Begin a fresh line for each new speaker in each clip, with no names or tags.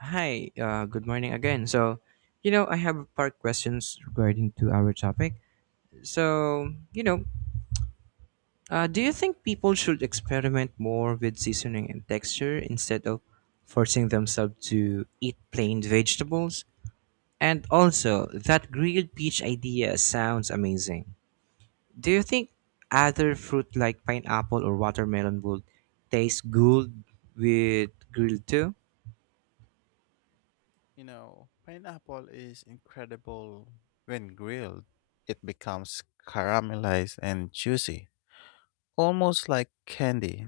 Hi, good morning again. I have a part questions regarding to our topic. So, you know, do you think people should experiment more with seasoning and texture instead of forcing themselves to eat plain vegetables? And also, that grilled peach idea sounds amazing. Do you think other fruit like pineapple or watermelon would taste good with grilled too?
You know, pineapple is incredible when grilled. It becomes caramelized and juicy, almost like candy.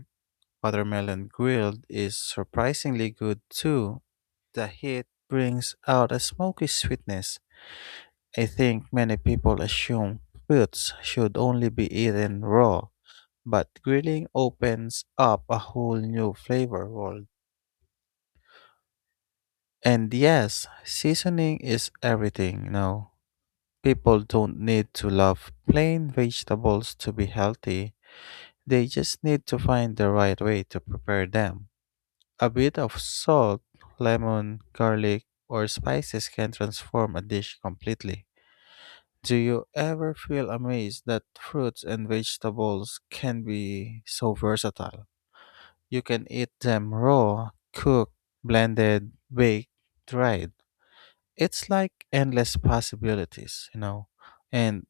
Watermelon grilled is surprisingly good too. The heat brings out a smoky sweetness. I think many people assume fruits should only be eaten raw, but grilling opens up a whole new flavor world. And yes, seasoning is everything. People don't need to love plain vegetables to be healthy, they just need to find the right way to prepare them. A bit of salt, lemon, garlic, or spices can transform a dish completely. Do you ever feel amazed that fruits and vegetables can be so versatile? You can eat them raw, cooked, blended, baked, dried. It's like endless possibilities. And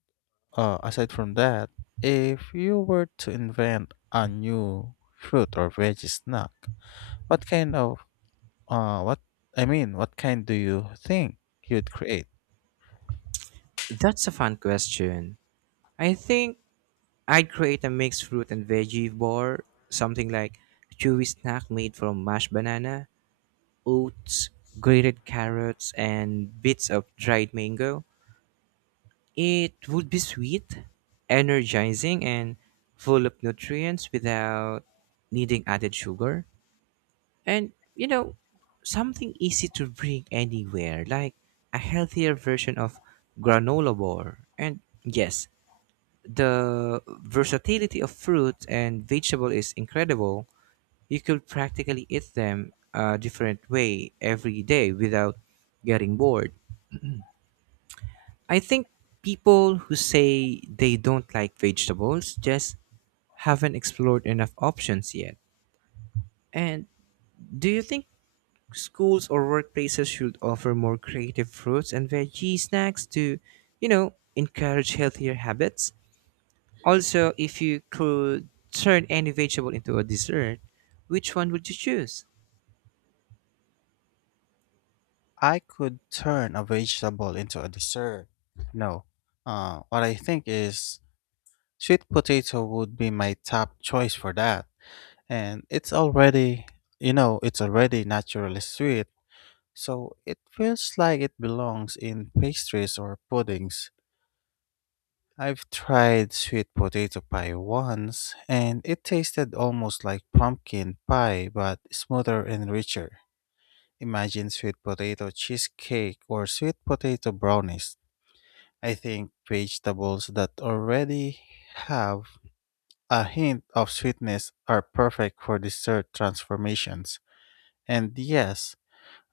Aside from that, if you were to invent a new fruit or veggie snack, what kind of what what kind do you think you'd create?
That's a fun question. I think I'd create a mixed fruit and veggie bar, something like chewy snack made from mashed banana, oats, grated carrots, and bits of dried mango. It would be sweet, energizing, and full of nutrients without needing added sugar. And something easy to bring anywhere, like a healthier version of granola bar. And yes, the versatility of fruit and vegetable is incredible. You could practically eat them a different way every day without getting bored. I think people who say they don't like vegetables just haven't explored enough options yet. And do you think schools or workplaces should offer more creative fruits and veggie snacks to, encourage healthier habits? Also, if you could turn any vegetable into a dessert, which one would you choose?
I could turn a vegetable into a dessert. No. What I think is sweet potato would be my top choice for that. And it's already naturally sweet, so it feels like it belongs in pastries or puddings. I've tried sweet potato pie once, and it tasted almost like pumpkin pie but smoother and richer. Imagine sweet potato cheesecake or sweet potato brownies. I think vegetables that already have a hint of sweetness are perfect for dessert transformations. And yes,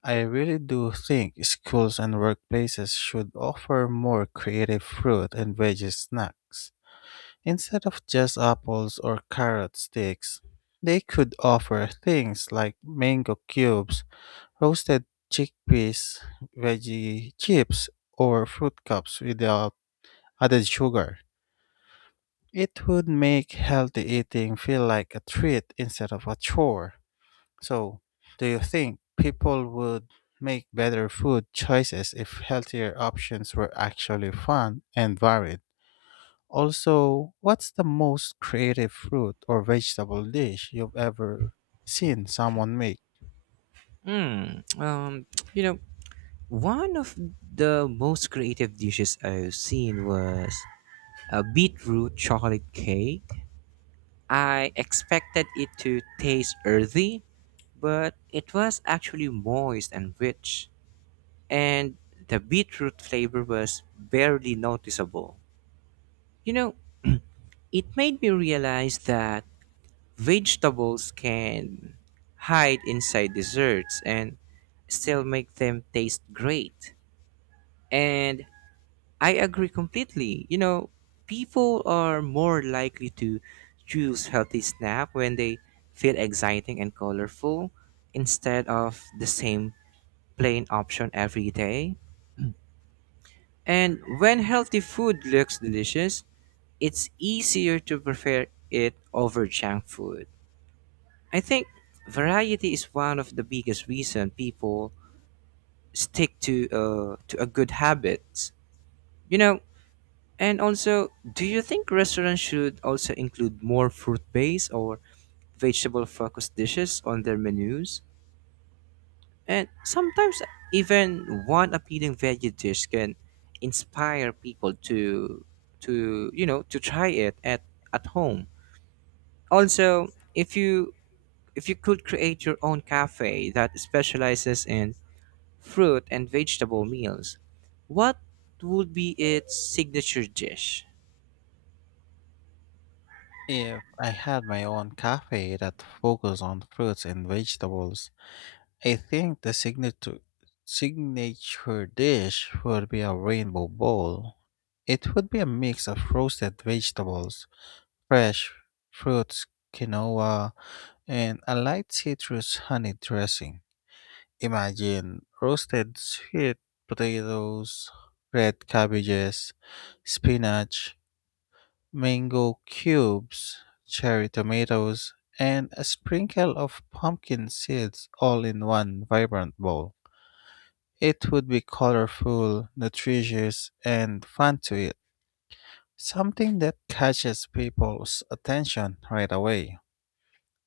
I really do think schools and workplaces should offer more creative fruit and veggie snacks. Instead of just apples or carrot sticks, they could offer things like mango cubes, roasted chickpeas, veggie chips, or fruit cups without added sugar. It would make healthy eating feel like a treat instead of a chore. So, do you think people would make better food choices if healthier options were actually fun and varied? Also, what's the most creative fruit or vegetable dish you've ever seen someone make?
Hmm. Um. You know, One of the most creative dishes I've seen was a beetroot chocolate cake. I expected it to taste earthy, but it was actually moist and rich, and the beetroot flavor was barely noticeable. You know, it made me realize that vegetables can hide inside desserts and still make them taste great. And I agree completely. People are more likely to choose healthy snack when they feel exciting and colorful instead of the same plain option every day. And when healthy food looks delicious, it's easier to prefer it over junk food. I think variety is one of the biggest reason people stick to a good habits. You know, and also, do you think restaurants should also include more fruit-based or vegetable-focused dishes on their menus? And sometimes even one appealing veggie dish can inspire people to to try it at home. Also, if you if you could create your own cafe that specializes in fruit and vegetable meals. What would be its signature dish?
If I had my own cafe that focused on fruits and vegetables, I think the signature dish would be a rainbow bowl. It would be a mix of roasted vegetables, fresh fruits, quinoa, and a light citrus honey dressing. Imagine roasted sweet potatoes, red cabbages, spinach, mango cubes, cherry tomatoes, and a sprinkle of pumpkin seeds all in one vibrant bowl. It would be colorful, nutritious, and fun to eat. Something that catches people's attention right away.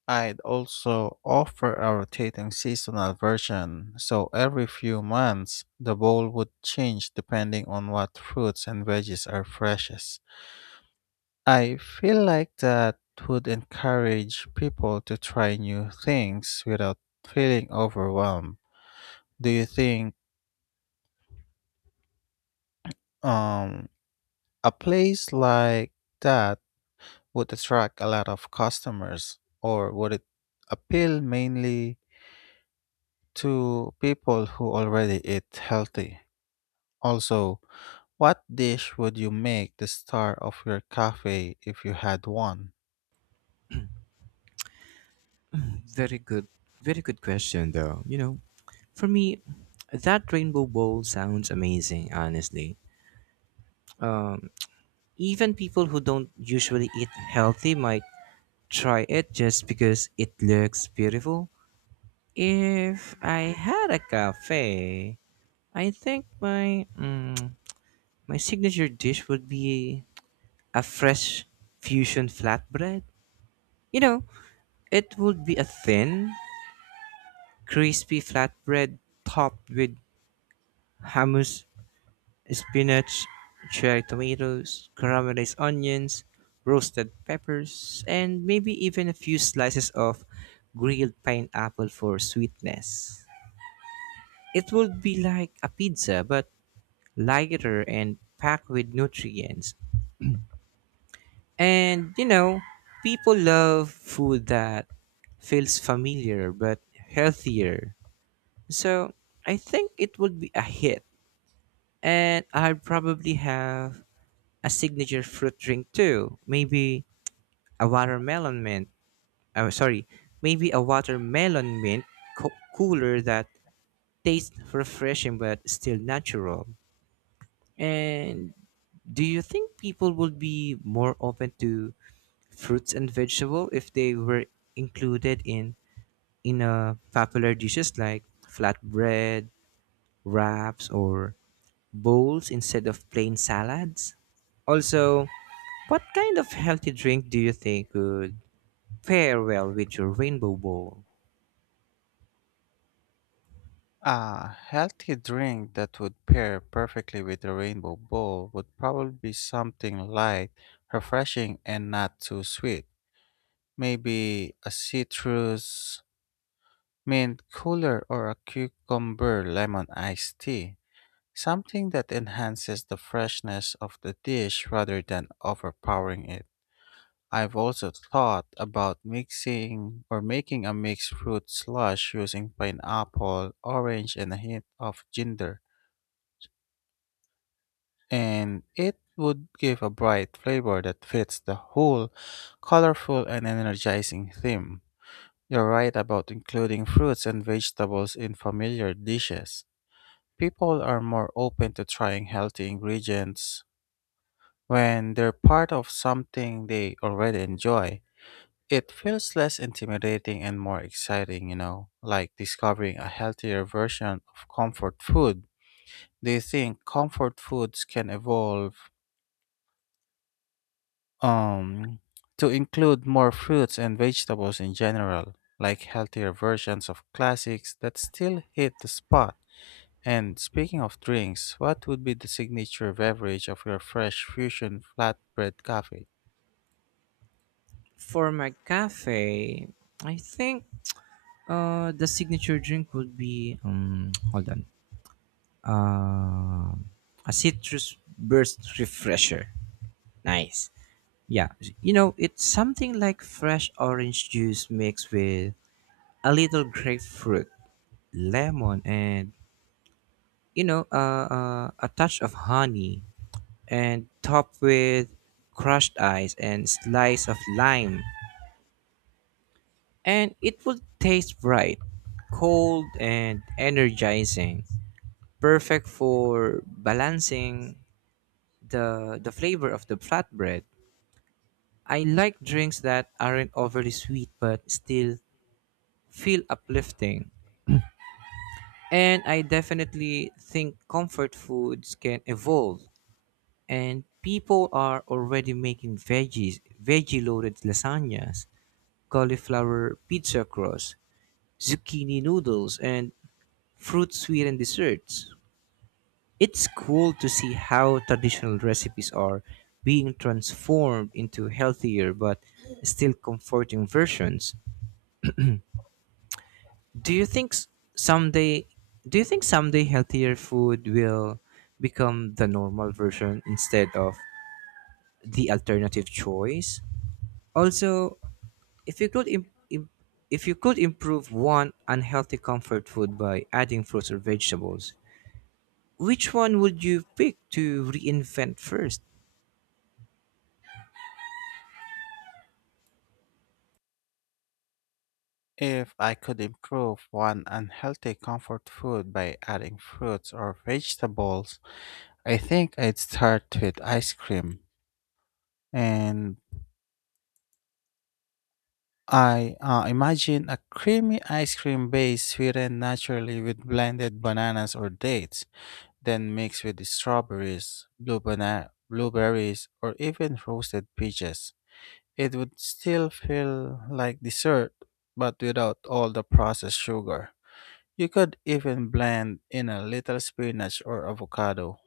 I'd also offer a rotating seasonal version, so every few months the bowl would change depending on what fruits and veggies are freshest. I feel like that would encourage people to try new things without feeling overwhelmed. Do you think um, a place like that would attract a lot of customers, or would it appeal mainly to people who already eat healthy? Also, what dish would you make the star of your cafe if you had one?
Very good, very good question, though. For me, that rainbow bowl sounds amazing, honestly. Um, Even people who don't usually eat healthy might try it just because it looks beautiful. If I had a cafe, I think my signature dish would be a fresh fusion flatbread. You know, It would be a thin, crispy flatbread topped with hummus, spinach, cherry tomatoes, caramelized onions, roasted peppers, and maybe even a few slices of grilled pineapple for sweetness. It would be like a pizza, but lighter and packed with nutrients. And people love food that feels familiar but healthier. So I think it would be a hit. And I'd probably have a signature fruit drink too. Maybe a watermelon mint. Oh, sorry. Maybe a watermelon mint co- cooler that tastes refreshing but still natural. And do you think people would be more open to fruits and vegetable if they were included in in popular dishes like flatbread, wraps, or bowls instead of plain salads? Also, what kind of healthy drink do you think would fare well with your rainbow bowl?
A healthy drink that would pair perfectly with a rainbow bowl would probably be something light, refreshing, and not too sweet. Maybe a citrus mint cooler or a cucumber lemon iced tea. Something that enhances the freshness of the dish rather than overpowering it. I've also thought about mixing or making a mixed fruit slush using pineapple, orange, and a hint of ginger. And it would give a bright flavor that fits the whole colorful and energizing theme. You're right about including fruits and vegetables in familiar dishes. People are more open to trying healthy ingredients when they're part of something they already enjoy. It feels less intimidating and more exciting, you know, like discovering a healthier version of comfort food. Do you think comfort foods can evolve um, to include more fruits and vegetables in general, like healthier versions of classics that still hit the spot? And speaking of drinks, what would be the signature beverage of your fresh fusion flatbread cafe?
For my cafe, I think the signature drink would be hold on. Um a citrus burst refresher. Nice. Yeah, it's something like fresh orange juice mixed with a little grapefruit, lemon and a touch of honey and topped with crushed ice and slice of lime. And it would taste bright, cold, and energizing. Perfect for balancing the flavor of the flatbread. I like drinks that aren't overly sweet but still feel uplifting. And I definitely think comfort foods can evolve, and people are already making veggie loaded lasagnas, cauliflower pizza crust, zucchini noodles, and fruit sweetened desserts. It's cool to see how traditional recipes are being transformed into healthier but still comforting versions. do you think s- someday do you think someday healthier food will become the normal version instead of the alternative choice? Also, If you could im- im- if you could improve one unhealthy comfort food by adding fruits or vegetables, which one would you pick to reinvent first?
If I could improve one unhealthy comfort food by adding fruits or vegetables, I think I'd start with ice cream. And I imagine a creamy ice cream base sweetened naturally with blended bananas or dates, then mixed with strawberries, blueberries, or even roasted peaches. It would still feel like dessert, but without all the processed sugar. You could even blend in a little spinach or avocado.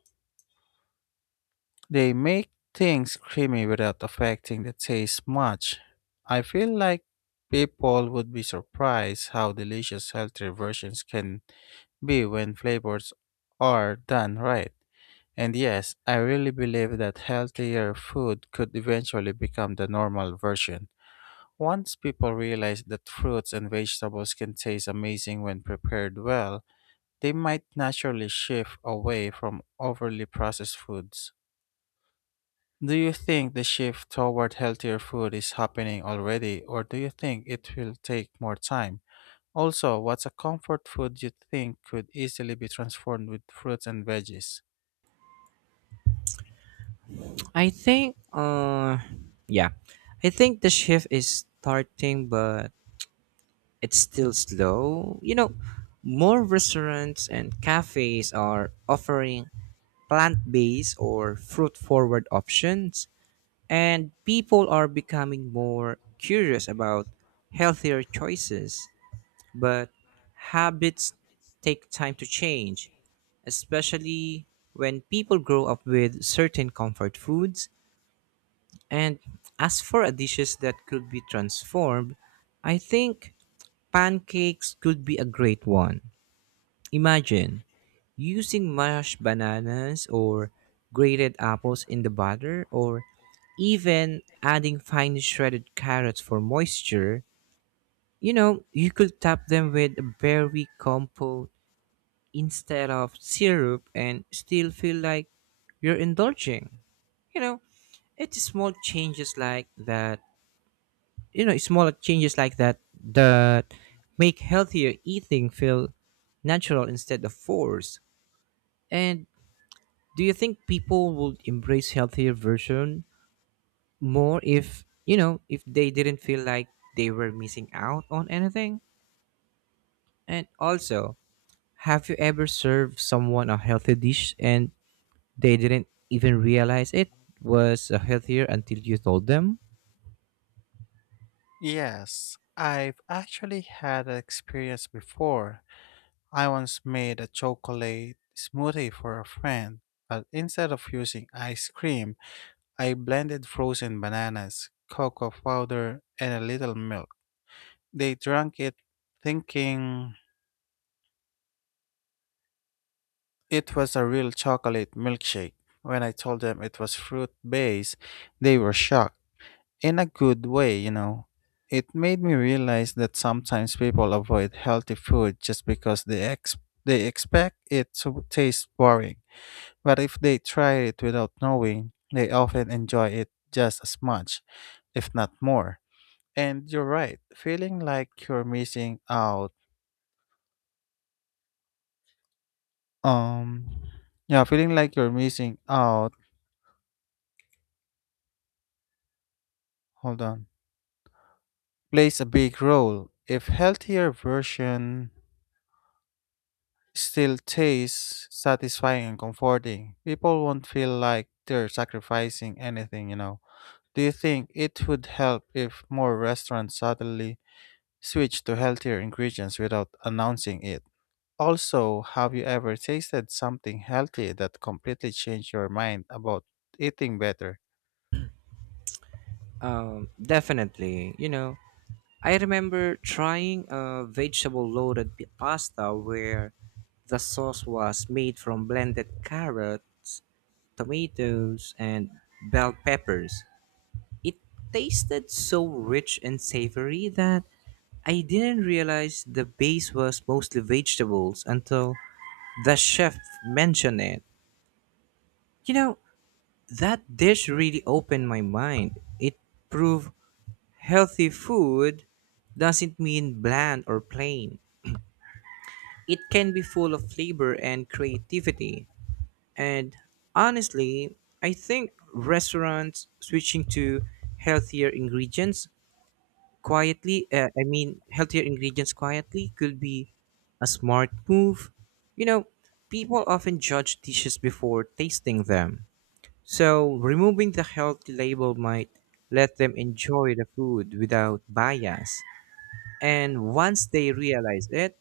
They make things creamy without affecting the taste much. I feel like people would be surprised how delicious healthy versions can be when flavors are done right. And yes, I really believe that healthier food could eventually become the normal version. Once people realize that fruits and vegetables can taste amazing when prepared well, they might naturally shift away from overly processed foods. Do you think the shift toward healthier food is happening already, or do you think it will take more time? Also, what's a comfort food you think could easily be transformed with fruits and veggies?
I think yeah. I think the shift is starting but it's still slow. You know, more restaurants and cafes are offering plant-based or fruit-forward options, and people are becoming more curious about healthier choices. But habits take time to change, especially when people grow up with certain comfort foods. And as for a dishes that could be transformed, I think pancakes could be a great one. Imagine using mashed bananas or grated apples in the butter or even adding fine shredded carrots for moisture. You know, you could top them with berry compote instead of syrup and still feel like you're indulging. You know, it's small changes like that, you know, small changes like that that make healthier eating feel natural instead of forced. And do you think people would embrace healthier version more if, if they didn't feel like they were missing out on anything? And also, have you ever served someone a healthy dish and they didn't even realize it was healthier until you told them?
Yes, I've actually had an experience before. I once made a chocolate smoothie for a friend, but instead of using ice cream, I blended frozen bananas, cocoa powder, and a little milk. They drank it thinking it was a real chocolate milkshake. When I told them it was fruit based, they were shocked. In a good way, you know. It made me realize that sometimes people avoid healthy food just because they expect it to taste boring. But if they try it without knowing, they often enjoy it just as much, if not more. And you're right, feeling like you're missing out. Um, yeah, feeling like you're missing out. Hold on, plays a big role. If healthier version still tastes satisfying and comforting, people won't feel like they're sacrificing anything. You know. Do you think it would help if more restaurants suddenly switch to healthier ingredients without announcing it? Also, have you ever tasted something healthy that completely changed your mind about eating better?
Definitely. You know, I remember trying a vegetable loaded pasta where the sauce was made from blended carrots, tomatoes, and bell peppers. It tasted so rich and savory that I didn't realize the base was mostly vegetables until the chef mentioned it. You know, that dish really opened my mind. It proved healthy food doesn't mean bland or plain. It can be full of flavor and creativity. And honestly, I think restaurants switching to healthier ingredients healthier ingredients quietly could be a smart move. You know, people often judge dishes before tasting them, so removing the healthy label might let them enjoy the food without bias. And once they realize it,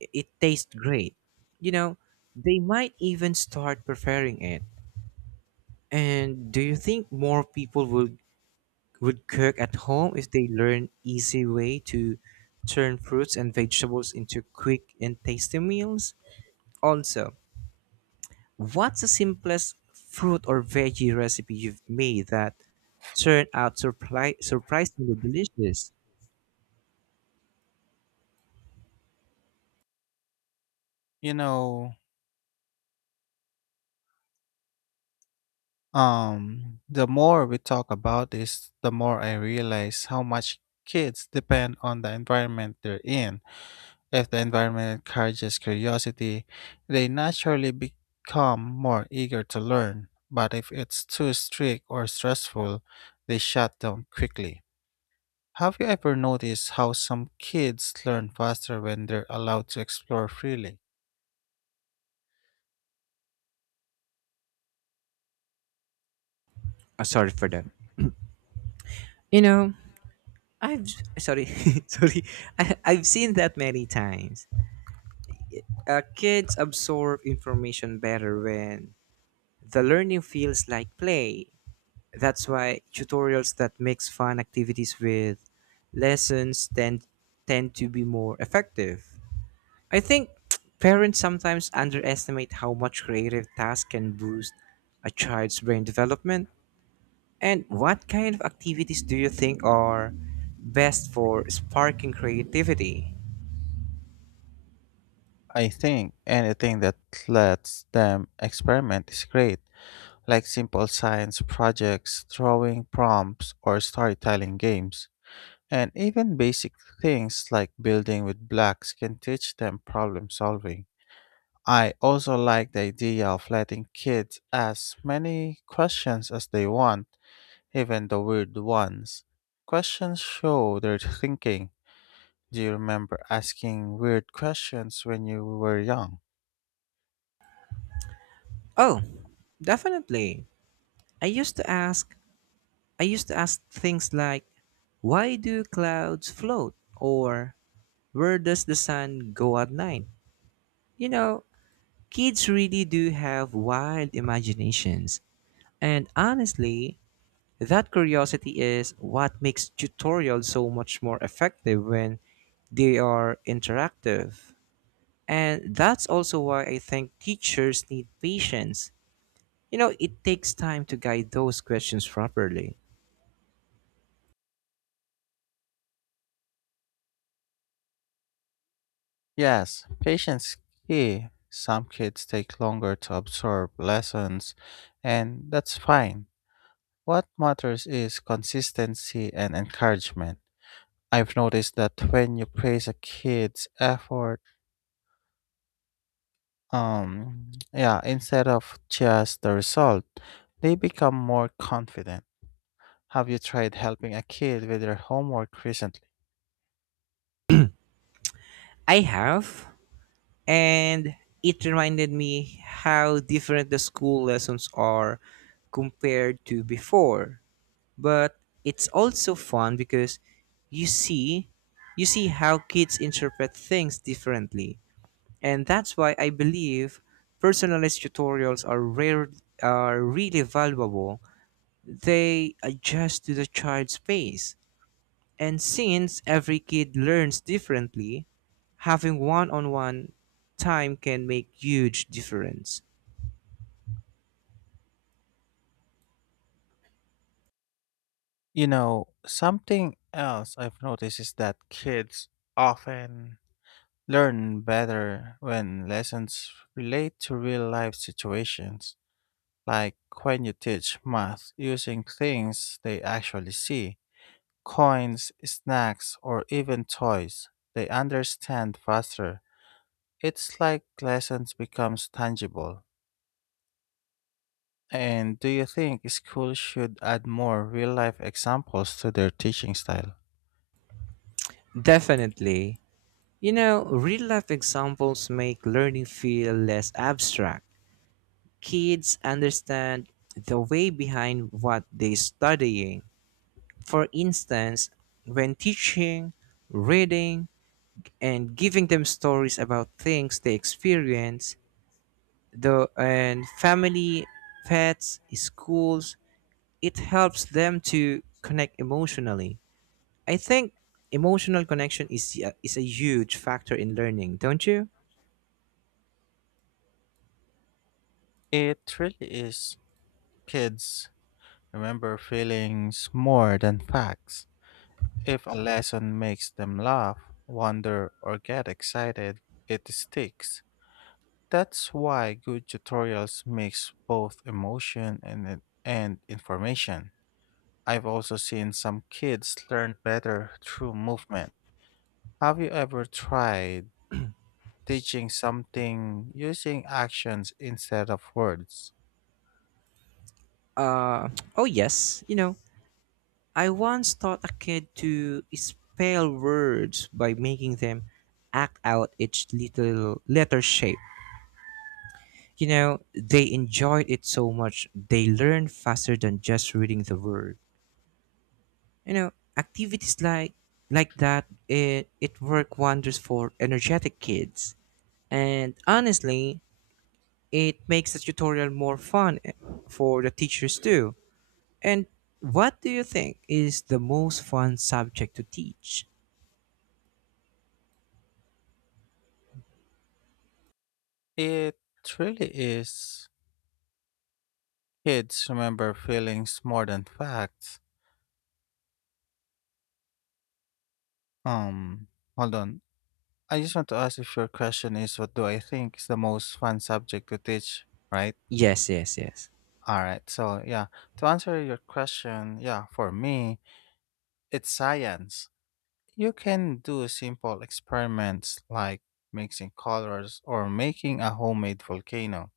it tastes great. You know, they might even start preferring it. And do you think more people will would cook at home if they learn easy way to turn fruits and vegetables into quick and tasty meals. Also, what's the simplest fruit or veggie recipe you've made that turned out surprisingly delicious?
You know, the more we talk about this, the more I realize how much kids depend on the environment they're in. If the environment encourages curiosity, they naturally become more eager to learn. But if it's too strict or stressful, they shut down quickly. Have you ever noticed how some kids learn faster when they're allowed to explore freely?
Sorry for that. You know, I've sorry, sorry. I've seen that many times. Kids absorb information better when the learning feels like play. That's why tutorials that mix fun activities with lessons tend to be more effective. I think parents sometimes underestimate how much creative tasks can boost a child's brain development. And what kind of activities do you think are best for sparking creativity?
I think anything that lets them experiment is great, like simple science projects, drawing prompts, or storytelling games. And even basic things like building with blocks can teach them problem solving. I also like the idea of letting kids ask many questions as they want. Even the weird ones. Questions show their thinking. Do you remember asking weird questions when you were young?
Oh, definitely. I used to ask I used to ask things like why do clouds float or where does the sun go at night? You know, kids really do have wild imaginations. And honestly, that curiosity is what makes tutorials so much more effective when they are interactive. And that's also why I think teachers need patience. You know, it takes time to guide those questions properly.
Yes, patience is key. Some kids take longer to absorb lessons, and that's fine. What matters is consistency and encouragement. I've noticed that when you praise a kid's effort, yeah, instead of just the result, they become more confident. Have you tried helping a kid with their homework recently?
I have, and it reminded me how different the school lessons are compared to before. But it's also fun because you see you see how kids interpret things differently. And that's why I believe personalized tutorials are really valuable. They adjust to the child's pace, and since every kid learns differently, having one-on-one time can make huge difference.
You know, something else I've noticed is that kids often learn better when lessons relate to real life situations, like when you teach math using things they actually see, coins, snacks, or even toys. They understand faster. It's like lessons becomes tangible. And do you think schools should add more real life examples to their teaching style?
Definitely. You know, real-life examples make learning feel less abstract. Kids understand the way behind what they're studying. For instance, when teaching, reading, and giving them stories about things they experience, the and family, pets, schools, it helps them to connect emotionally. I think emotional connection is a huge factor in learning, don't you?
It really is. Kids remember feelings more than facts. If a lesson makes them laugh, wonder, or get excited, it sticks. That's why good tutorials mix both emotion and information. I've also seen some kids learn better through movement. Have you ever tried teaching something using actions instead of words?
Uh, oh yes, you know, I once taught a kid to spell words by making them act out each little letter shape. You know, they enjoyed it so much they learned faster than just reading the word. You know, activities like that it work wonders for energetic kids. And honestly, it makes the tutorial more fun for the teachers too. And what do you think is the most fun subject to teach?
It really is. Kids remember feelings more than facts. Um, Hold on. I just want to ask if your question is what do I think is the most fun subject to teach, right?
Yes, yes, yes.
All right. So, yeah, to answer your question, yeah, for me, it's science. You can do simple experiments like mixing colors or making a homemade volcano.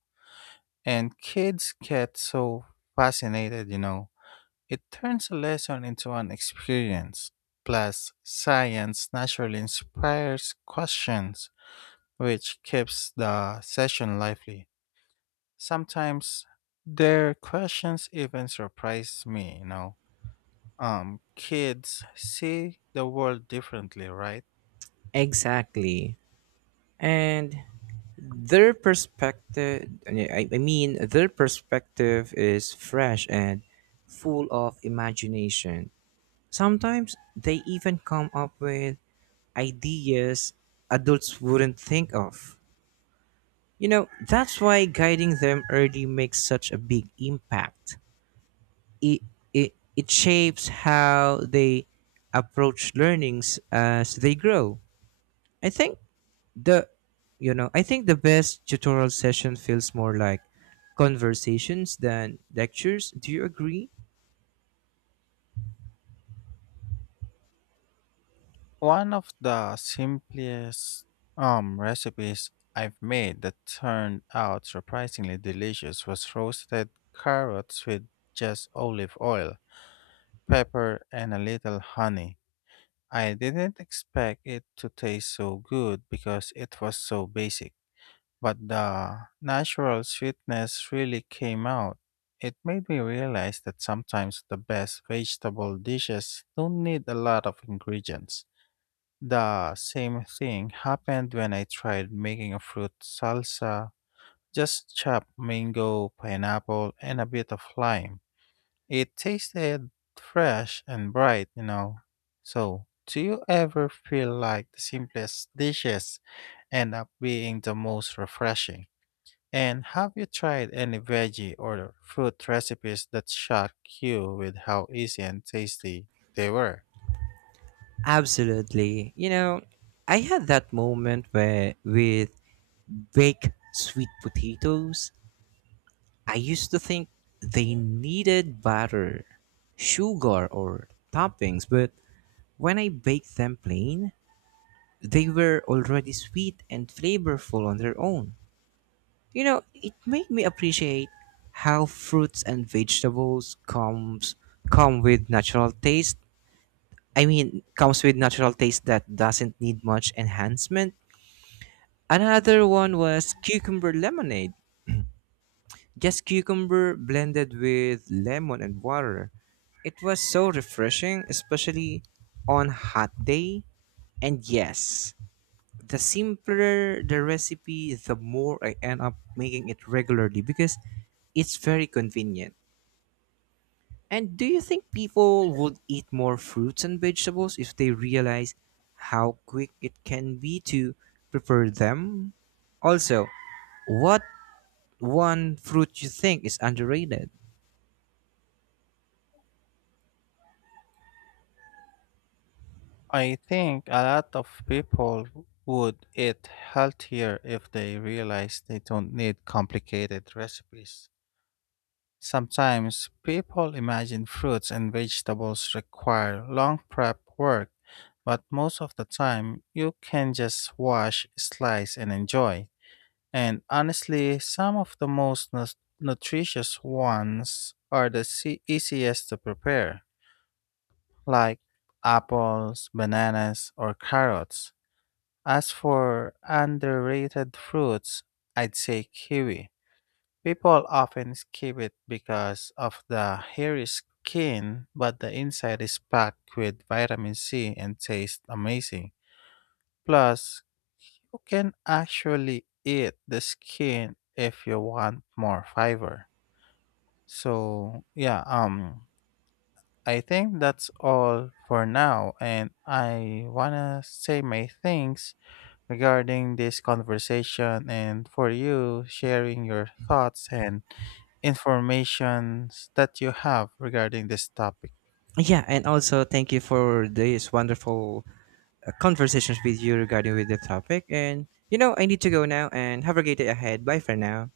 And kids get so fascinated, you know. It turns a lesson into an experience. Plus, science naturally inspires questions, which keeps the session lively. Sometimes their questions even surprise me, you know. Kids see the world differently, right?
Exactly. And their perspective, their perspective is fresh and full of imagination. Sometimes they even come up with ideas adults wouldn't think of. You know, that's why guiding them early makes such a big impact. It, it shapes how they approach learnings as they grow. I think the the best tutorial session feels more like conversations than lectures. Do you agree?
One of the simplest recipes I've made that turned out surprisingly delicious was roasted carrots with just olive oil, pepper, and a little honey. I didn't expect it to taste so good because it was so basic, but the natural sweetness really came out. It made me realize that sometimes the best vegetable dishes don't need a lot of ingredients. The same thing happened when I tried making a fruit salsa. Just chopped mango, pineapple, and a bit of lime. It tasted fresh and bright, you know. So, do you ever feel like the simplest dishes end up being the most refreshing? And have you tried any veggie or fruit recipes that shocked you with how easy and tasty they were?
Absolutely. You know, I had that moment where with baked sweet potatoes. I used to think they needed butter, sugar, or toppings, but when I baked them plain, they were already sweet and flavorful on their own. You know, it made me appreciate how fruits and vegetables come with natural taste. I mean, comes with natural taste that doesn't need much enhancement. Another one was cucumber lemonade. Just cucumber blended with lemon and water. It was so refreshing, especially on hot day. And yes, the simpler the recipe, the more I end up making it regularly because it's very convenient. And do you think people would eat more fruits and vegetables if they realize how quick it can be to prepare them? Also, what one fruit you think is underrated?
I think a lot of people would eat healthier if they realize they don't need complicated recipes. Sometimes people imagine fruits and vegetables require long prep work, but most of the time you can just wash, slice, and enjoy. And honestly, some of the most nutritious ones are the easiest to prepare, like apples, bananas, or carrots. As for underrated fruits, I'd say kiwi. People often skip it because of the hairy skin, but the inside is packed with vitamin C and tastes amazing. Plus, you can actually eat the skin if you want more fiber. So, yeah, I think that's all for now and I want to say my thanks regarding this conversation and for you sharing your thoughts and informations that you have regarding this topic.
Yeah, and also thank you for this wonderful conversations with you regarding with the topic. And you know, I need to go now and have a great day ahead. Bye for now.